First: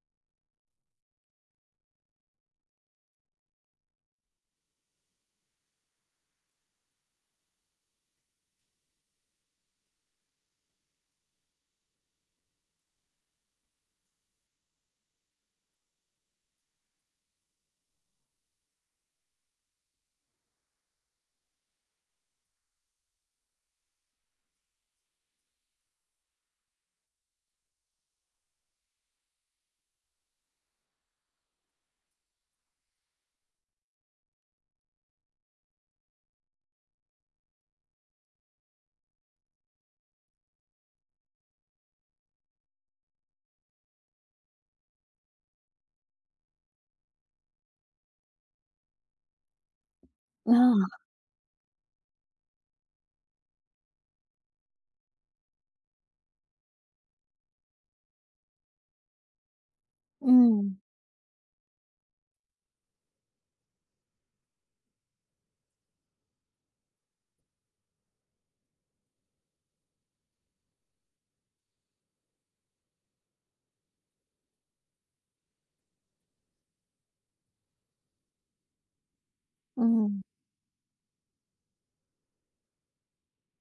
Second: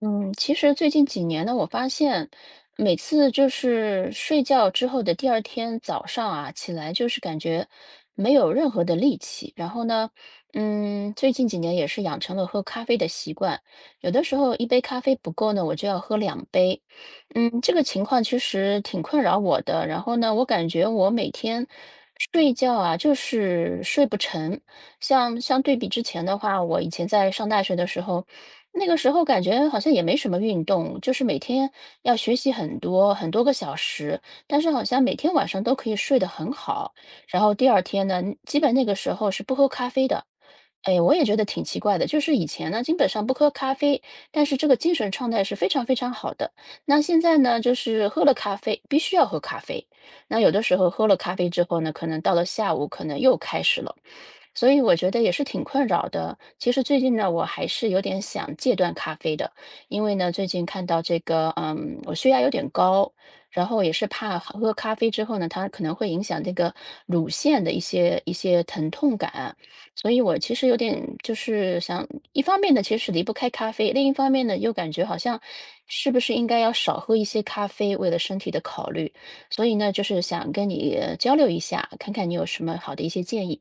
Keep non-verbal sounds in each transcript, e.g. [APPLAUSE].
嗯，其实最近几年呢，我发现每次就是睡觉之后的第二天早上啊，起来就是感觉没有任何的力气。然后呢，最近几年也是养成了喝咖啡的习惯，有的时候一杯咖啡不够呢，我就要喝两杯。这个情况其实挺困扰我的。然后呢，我感觉我每天睡觉啊，就是睡不成。像相对比之前的话，我以前在上大学的时候。那个时候感觉好像也没什么运动，就是每天要学习很多很多个小时，但是好像每天晚上都可以睡得很好，然后第二天呢，基本那个时候是不喝咖啡的。哎，我也觉得挺奇怪的，就是以前呢，基本上不喝咖啡，但是这个精神状态是非常非常好的。那现在呢，就是喝了咖啡，必须要喝咖啡。那有的时候啊，喝了咖啡之后呢，可能到了下午，可能又开始了。所以我觉得也是挺困扰的。其实最近呢，我还是有点想戒断咖啡的，因为呢，最近嗯，看到这个，我血压有点高，然后也是怕喝咖啡之后呢，它可能会影响这个乳腺的一些疼痛感啊，所以我其实有点就是想，一方面呢，其实是离不开咖啡，另一方面呢，又感觉好像是不是应该要少喝一些咖啡，为了身体的考虑，所以呢，就是嗯，想跟你交流一下，看看你有什么好的一些建议。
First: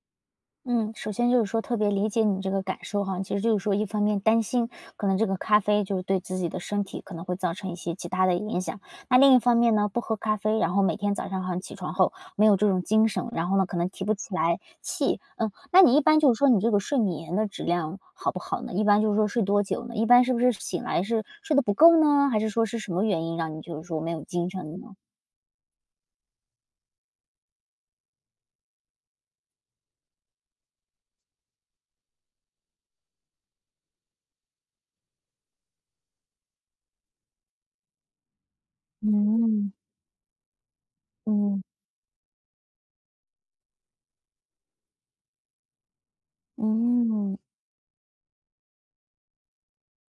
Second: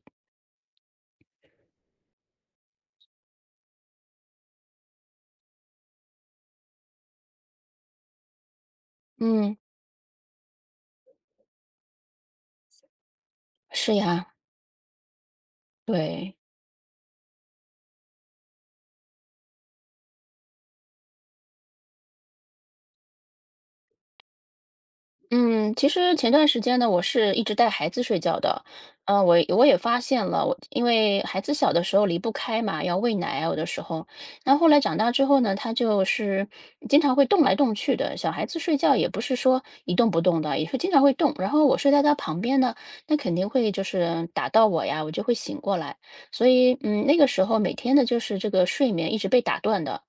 嗯，首先就是说特别理解你这个感受哈，其实就是说一方面担心可能这个咖啡就是对自己的身体可能会造成一些其他的影响，那另一嗯。方面呢，不喝咖啡，然后每天早上好像起床后没有这种精神，然后呢可能是提不呀，起来气，嗯，那你一般就对，是说你这个睡眠的质量好不好呢？一般就是说睡多久呢？一般是不是醒来是睡得不够呢？还是说是什么原因让你就是说没有精神呢？嗯，其实前段时间呢，我是一直带孩子睡觉的，我也发现了，我因为孩子小的时候离不开嘛，要喂奶啊有的时候，然后后来长大之后呢，他就是经常会动来动去的，小孩子睡觉也不是说嗯一动不动的，也是经常会动，然嗯后我睡在他旁边呢，那肯定会就是打到我呀，我就会醒过来，所以那个嗯时候每天的就是这个睡眠一直被打断的。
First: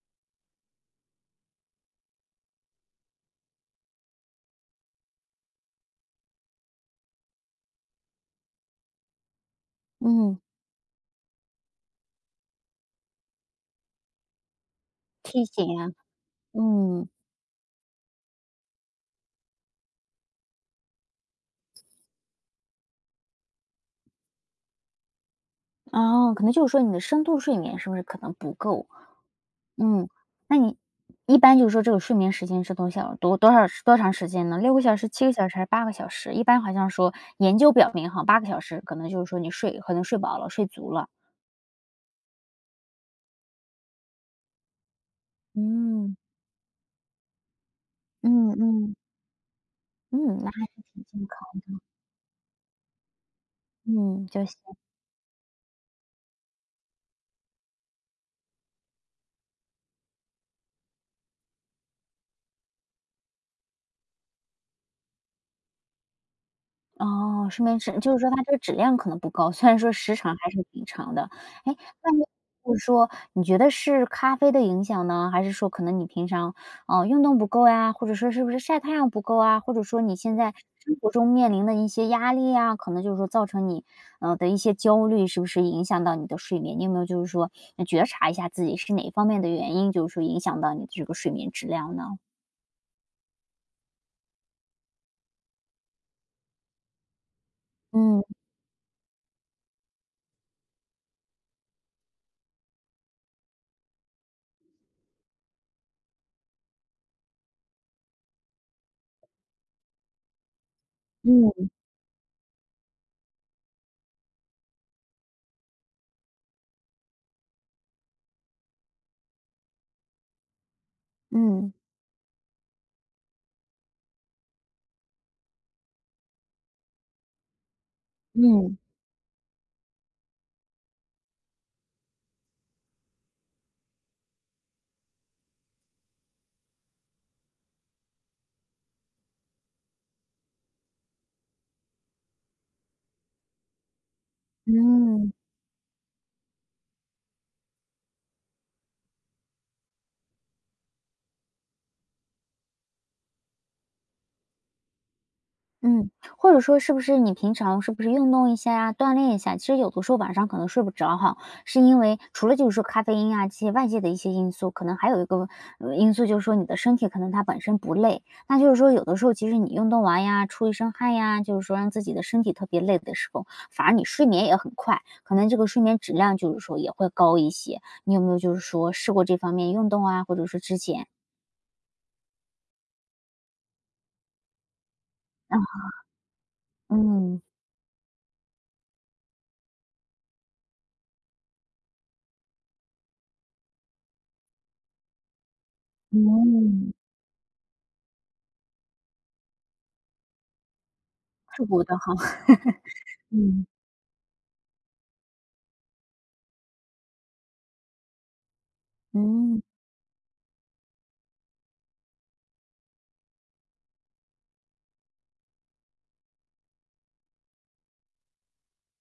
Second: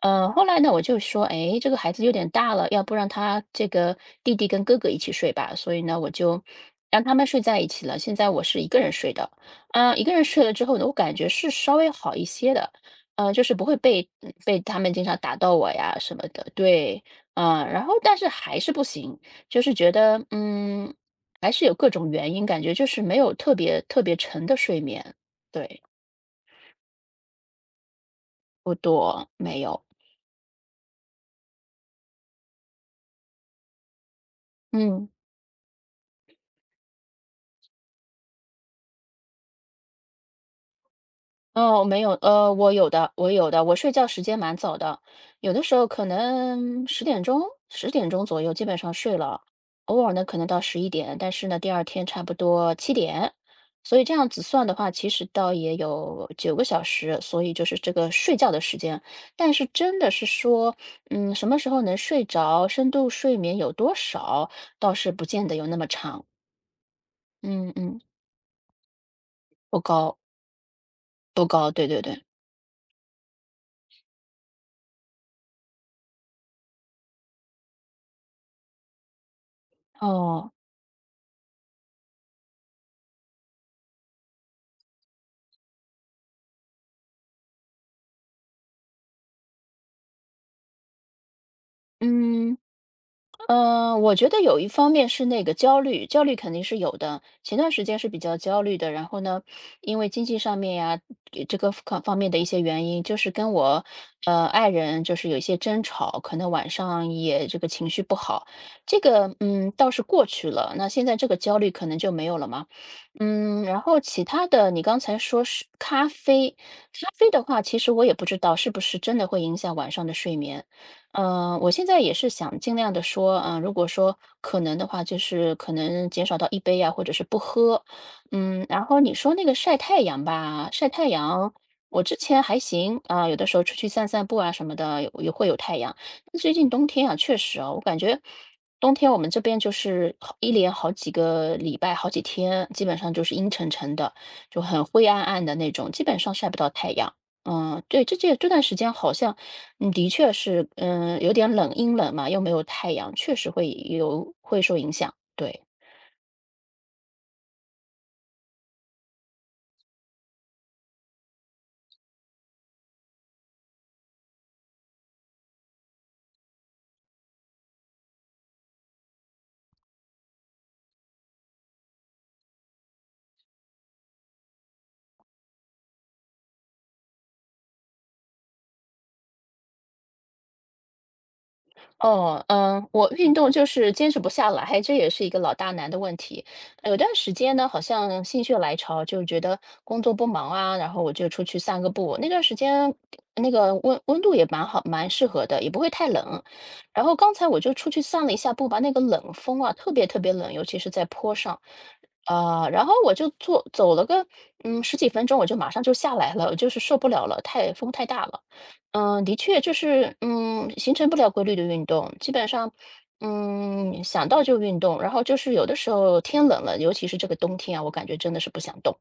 后来呢，我就说，哎，这个孩子有点大了，要不让他这个弟弟跟哥哥一起睡吧。所以呢，我就让他们睡在一起了。现在我是一个人睡的，一个人嗯。睡了之后呢，我感觉是稍微好一些的，就是不会被被他们经常打提到我醒啊，呀什么的。对，嗯，然后但是还是不行，就是觉得还是有各种原因，感觉就是没有特别特别沉的睡眠，对，哦，可能就是说你的深度睡眠是不是可能不不够？多，没有，嗯，那你一般就是说这个睡眠时间是多小多多少多长时间呢六个小嗯。时、七个小时还是八个小时？一般好像说研究表明哈八个小时可能就是说你睡可能睡饱了、睡足了。哦，没有，我有的，我睡觉时间蛮早的，有的时候可嗯，能十点钟左嗯右基本上嗯，睡了，偶尔嗯，呢可能那到还十是一挺点，健但是呢康，第二天差不多7点，所以这嗯，样子算的话，其实倒也有9个小时，所以就是这个睡觉的时间。但是真的是说，什么时候能睡着，深度睡眠有多少，倒是不见得有那么长。哦，睡嗯眠质嗯，就是说它这个质量可能不高，虽然不说时高长还是挺长的。不高，哎，对对那对，你就是说你觉得是咖啡的影响呢？还是说可能你平常，运动不够呀，或者说是不是晒太阳不够啊，或者说你现在哦，生活中面临的一些压力呀，可能就是说造成你，的一些焦虑，是不是影响到你的睡眠？你有没有就是说觉察一下自己是哪方面的原因，就是说影响到你的这个睡眠质量呢？嗯。我觉得有一方面是那个焦虑，焦虑肯定是有的。前段时间是比嗯，较焦虑的，然后呢，因为经济上面呀，这个方方面的一些原因，就是跟我爱人就是有一些争吵，可能晚上也这个情绪不好。这个倒是过去了，那现在这个焦嗯，虑可能就没有了嘛。然后其他的，你刚才说是咖啡，咖啡的话，其实我也不知道是不是真的会影响晚上的睡眠。我嗯，现在也是想尽量的说，如果说可能的话，就是可能减少到一杯啊，或者是不喝。嗯，然后你说那个晒太阳吧，晒太阳，我之前还行，有的时候出去散散步啊什么的，有也会有太阳。但最近冬天啊，确实啊，我感觉冬天我们这边就是好一连好几个礼拜、好几天，基本上就是阴沉沉的，就很灰暗嗯。暗的那种，基本上晒不到太阳。嗯，对，这段时间好像的确是，有点冷，阴冷嘛，又没有太阳，确实会受影响，对。嗯，或者说是不是你平常是不是运动一下呀，锻炼一下？其实有的时候晚上可能睡不着哈，是因为除了就是说咖啡因啊这些外界的一些因素，可能还有一个因素就是说你的身体可能它本身不累，那就是说有的时候其实你运动完呀，出一身汗呀，就是说让自己的身体特别累的时候，反而你睡眠也很快，可能这个睡眠质量就是说也会高一些。你有没有就是说试过这方面运动啊，或者说之前哦，我运动就是坚持不下来，这也是一个老啊，大难的问题。有段时嗯间呢，好像心血来潮，就觉得工作不忙啊，然后我就出去散个步。那段时间，那个温度也蛮好，蛮适合的，也不会太冷。嗯，然后刚才我就出去散了一下步吧，那个冷风啊，特别特别冷，尤其是在坡上。试过的哈，[LAUGHS] 然后我就嗯走了个十几分钟，我就马上就下来了，就是受不了了，太风太大了。的确，嗯。就是，形成不了规律的运动，基本上，想到就运动，然后就是有的时候天冷了，尤其是这个冬天啊，我感觉真的是不想动。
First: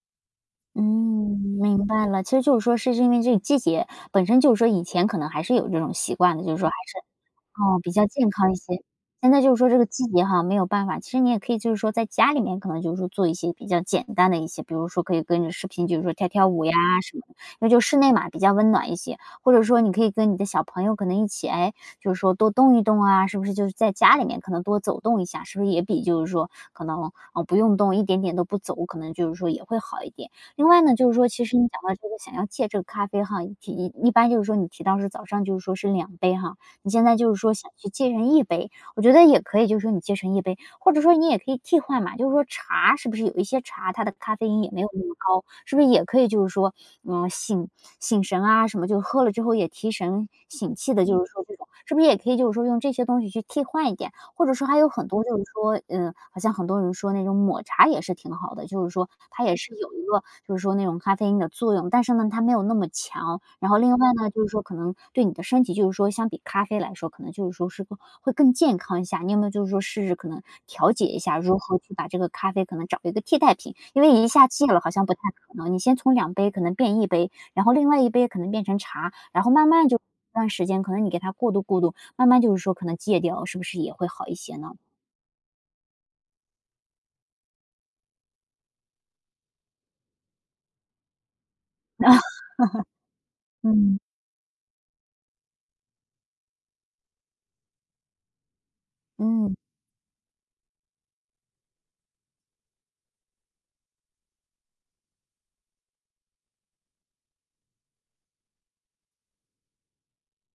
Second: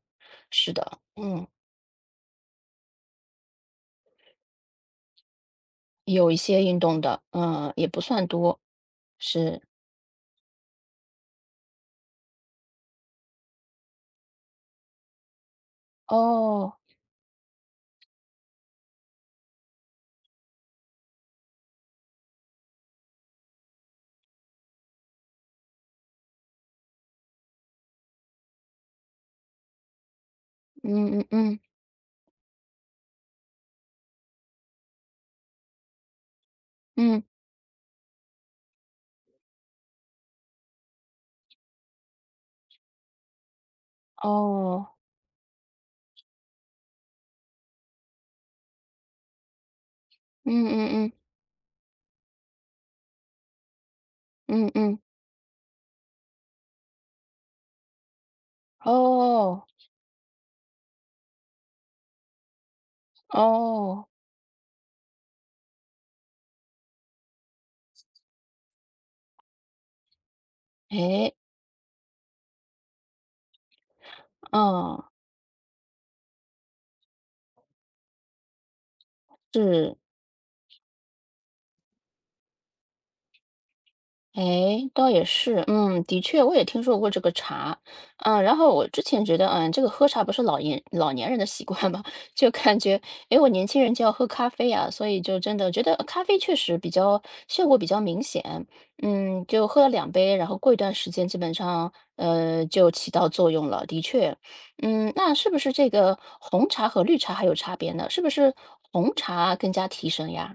是嗯，的，明白了。其实就是说是因为这个季节，本身就是说以前可能还是有这种习有一惯的，就是些说还运是动的，哦，也比不较算健康一多，些。现在就是是，说这个季节哈，没有办法，其实你也可以就是说在家里面可能就是说做一些比较简单的一些，比如说可以跟着视频，就是说跳跳舞呀哦，什么的，因为就室内嘛比较温暖一些，或者说你可以跟你的小朋友可能一起，哎，就是说多动一动啊，是不是就是在家里面可能多走动一下，是不是也比就是说可能不用动一点点都不走，可能就是说也会好一点。另外呢，就是嗯嗯说其实嗯你讲到这个想要戒这个咖啡哈，一般就是说你提到是早上就是说是两杯哈，你现在嗯，就是说想去接成一杯，我觉得也可以，就是说你接成一杯，或者说你也可以替换嘛，就是说茶是不是有一些茶，它的咖啡因也没哦，有那么高，是不是也可以就是说，嗯，醒醒神啊什么，就喝了之后也提神嗯醒气嗯的，嗯就是说这种，是不是也可以就是说用这些东西去替换一点？或者说嗯还有嗯，很多就是说，嗯，好像很多人说那种抹茶也是挺好的，就是说它也哦是有一个就是说那种咖啡因的作用，但是呢，它没有那么强。然后另外哦，呢，就是说可能对你的身体，就是说相比咖啡来说，可能就是说是个会更健康一下。你有没有就是说试试可能调节一诶，下，如何去把这个咖啡可能找一个替代品？因为一下戒了好嗯，像不太可能，你先从两杯可能变一杯，然后另外一杯可能变成茶，然后慢慢是。就一段时间可能你给它过渡过渡，慢慢就是说可能戒掉，是不是也会好一哎，些呢？倒也是，的确，我也听说过这个茶，然后我之前觉得，这个喝茶不是老年人的习惯嘛，[LAUGHS] [LAUGHS] 就感觉，哎，我年轻人嗯。就要喝咖啡呀、所以就真的觉得咖啡确实比较效果比较明显，嗯，就喝了两杯，然后过一段时间基本上，就起到作用了，的确，那是不是这个红茶和绿茶还有差别呢？是不是红茶更加提神呀？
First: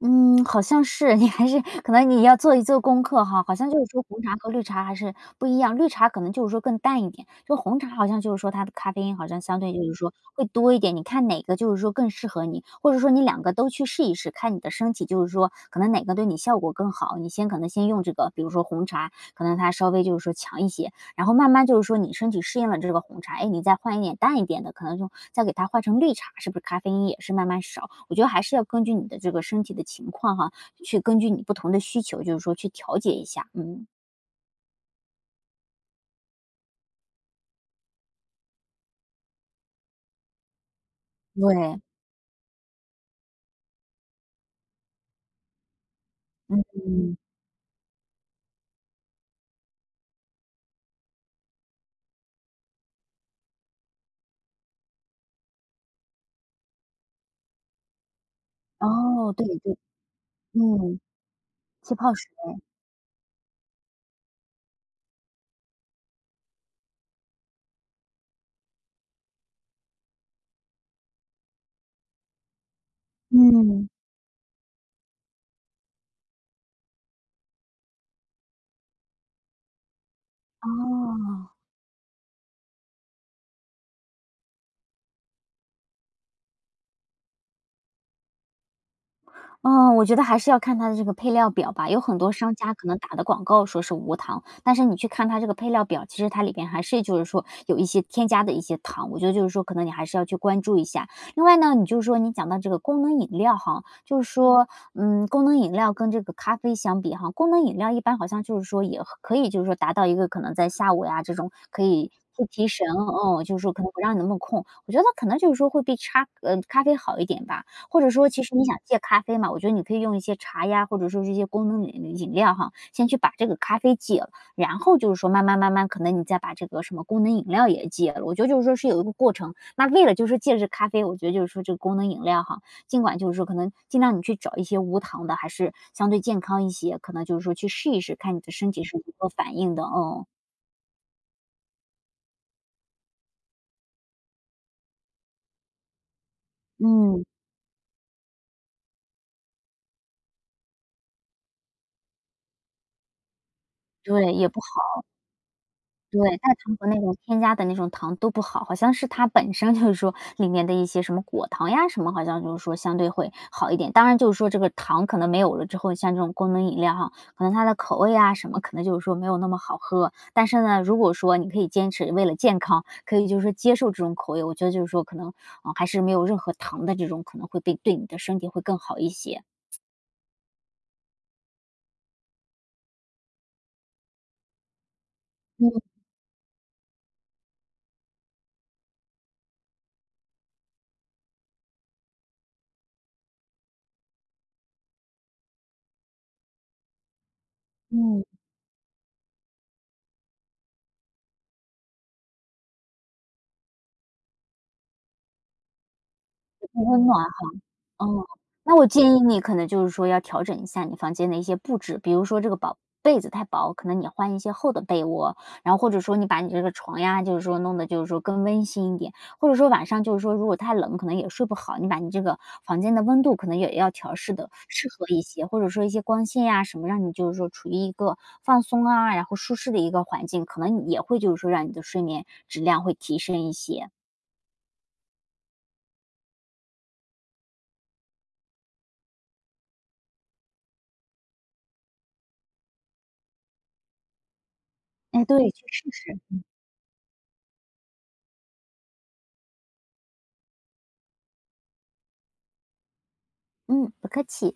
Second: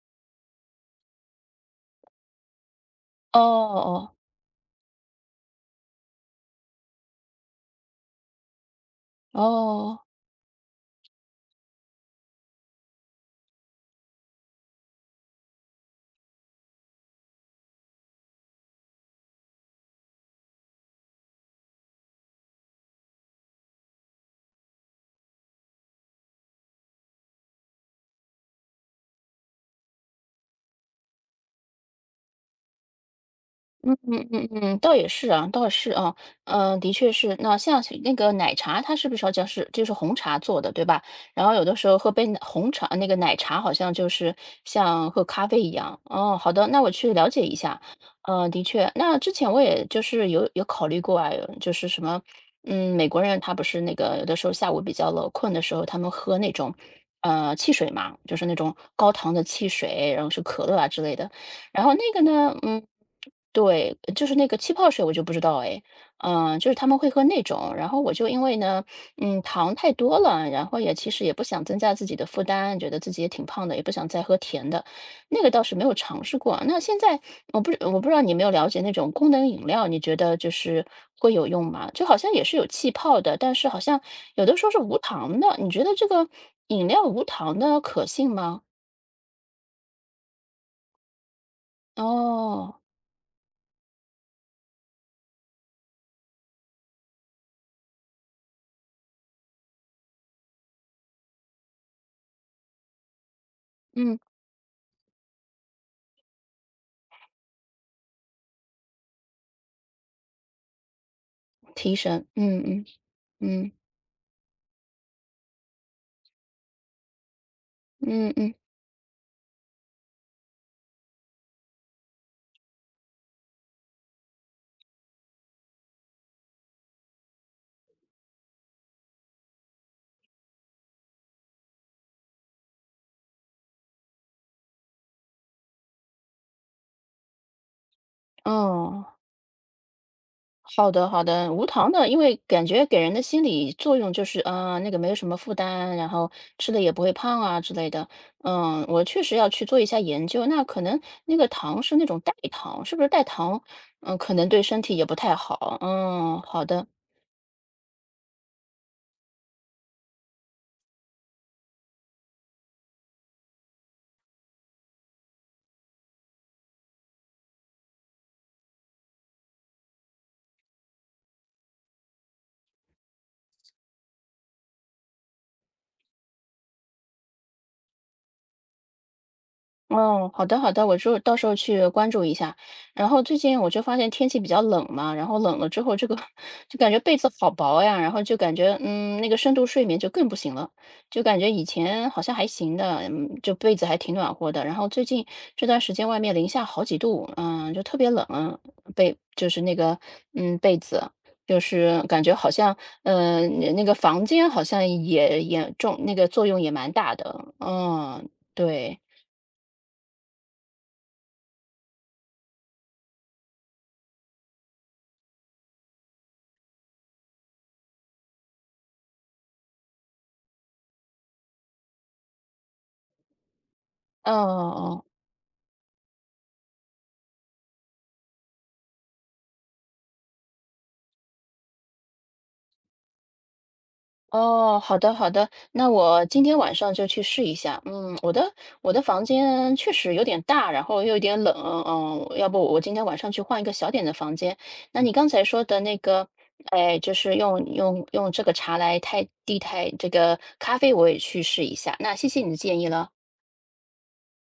嗯，好像是，你还是可能你要做一做功课哦哈，好像就是说哦红茶和绿茶还是不一样，绿茶可能就是说更淡一点，就红茶好像就是说它的咖啡因好像相对就是哦。说会多一点，你看哪个就是说更适合你，或者说你两个都去试一试，看你的身体就是说可能哪个对你效果更好，你先可能先用这个，比如说红茶，可能它稍微就是说强一些，然后慢慢就是说你身体适应了这个红茶，哎，你再换一点淡一点的，可能就再给它换成绿茶，是不是咖啡因也是慢慢少？我觉得还是要根据你的这个身体的情况哈，去根据你不同的需求，就是说去调节一下。嗯，嗯嗯嗯嗯，倒也是啊，倒也是啊，的确是。那像是那个奶茶，它是不是要就是红茶做的，对吧？然后有的对，时候喝杯奶红茶，那个奶茶好像就是像喝咖啡一样。哦，好的，那我去嗯，了解一下。的确，那之前我也就是有考虑过啊，就是什么，美国人他不是那个有的时候下午比较冷困的时候，他们喝那种汽水嘛，就是那种高糖哦，的对汽对，水，然后是可乐啊嗯，之类的。然后气那泡个水，呢，嗯，对，就是那个气泡水我就不知道哎，就是他们会喝那种，然后我就因为呢，糖太多了，然后也其实也不想增加自己的负担，觉得自己也挺胖的，也嗯，不想再喝甜的，那个倒是没有尝试过。那现在我不知道你有没有了解那种功能饮料，你觉得就是会有哦。用吗？就好像也是有气泡的，但是好像有的说是无糖的，你觉得这个饮料无糖的可信吗？嗯，我觉得还是要看它的这个配料表吧，有很多商家哦，可能打的广告说是无糖，但是你去看它这个配料表，其实它里边还是就是说有一些添加的一些糖，我觉得就是说可能你还是要去关注一下。另外呢，你就是说你讲到这个功能饮料哈，嗯，就是说，嗯，功能饮料跟这个咖啡相比哈，功能饮料一般好像就是说也可以就是说达到一个可能在下午呀这种可提以。神，去嗯提嗯。神，嗯，就是嗯说可能不让你那么困，我觉得可能就是说会比咖啡好一点吧。或者说嗯其嗯，实你想戒咖啡嘛，我觉得你可以用一些茶呀，或者说是一些功能饮料哈，先去把这个咖啡戒了，然后就是说慢慢慢慢，可能你再把这个什么功能饮料也戒了。我觉得就是说是有一个过程。那为了就是戒这咖啡，我觉得就是说这个功能饮料哈，尽管就是说可能尽量你去找一些无糖的，还是相对健康一些，可能就是说去试一试，看你的身体是如哦，何反应的。嗯，好的好的，无糖的，因为感觉给人的心理作用就是，那个没有什么负担，然后吃了也不会嗯，胖啊之类的。我确实要去做一下研究。那可能那个糖是那种代糖，是不是代糖？对，可能也不对身体好。也不太好。对，嗯，代好糖的。和那种添加的那种糖都不好，好像是它本身就是说里面的一些什么果糖呀什么，好像就是说相对会好一点。当然就是说这个糖可能没有了之后，像这种功能饮料哈，可能它的口味啊什么，可能就是说没有那么好喝。但是呢，如果说你可以坚持为了健康，可以就是说接受这种口味，我觉得就是说可能啊，还是没有任何糖的这种可能对你的身体会更好一些。哦，好的好的，我就到时候去关注一下。然后最近我就发现天气比较冷嘛，然后冷了嗯之后，这个 [LAUGHS] 就感觉被子好薄呀，然后就感觉那个深度睡眠就更不行了，就感觉以前好像还行的，就被子还挺暖和的。然后最近这段时间外面零下好几度，就特别嗯，冷，被就是那个被子。就是感觉好像，那个房间好像也重，那个作用也很蛮温大暖。的，哦，嗯，那我对。建议你可能就是说要调整一下你房间的一些布置，比如说这个薄被子太薄，可能你换一些厚的被窝，然后或者说你把你这个床呀，就是说弄得就是说更温馨一点，或者说晚上就是说如果太冷，可能也睡不好，你把你这个房间的温度可能也要调哦试的适哦合一些，或者说一些光线呀什么，让你就是说处于一个放松啊，然后舒适的一个环境，可能也会就是说让你的睡眠质量会提升一些。哦，好的好的，那我今天晚上就去试一下。嗯，我的房间确实有点大，然后又有点冷，要不我今天晚上去换一个小点的房间。那你哎，刚才对，说去的试那个，试。哎，就是用这个茶来代替这个咖啡，我也去试一下。那谢谢你的建议了。嗯，不客气。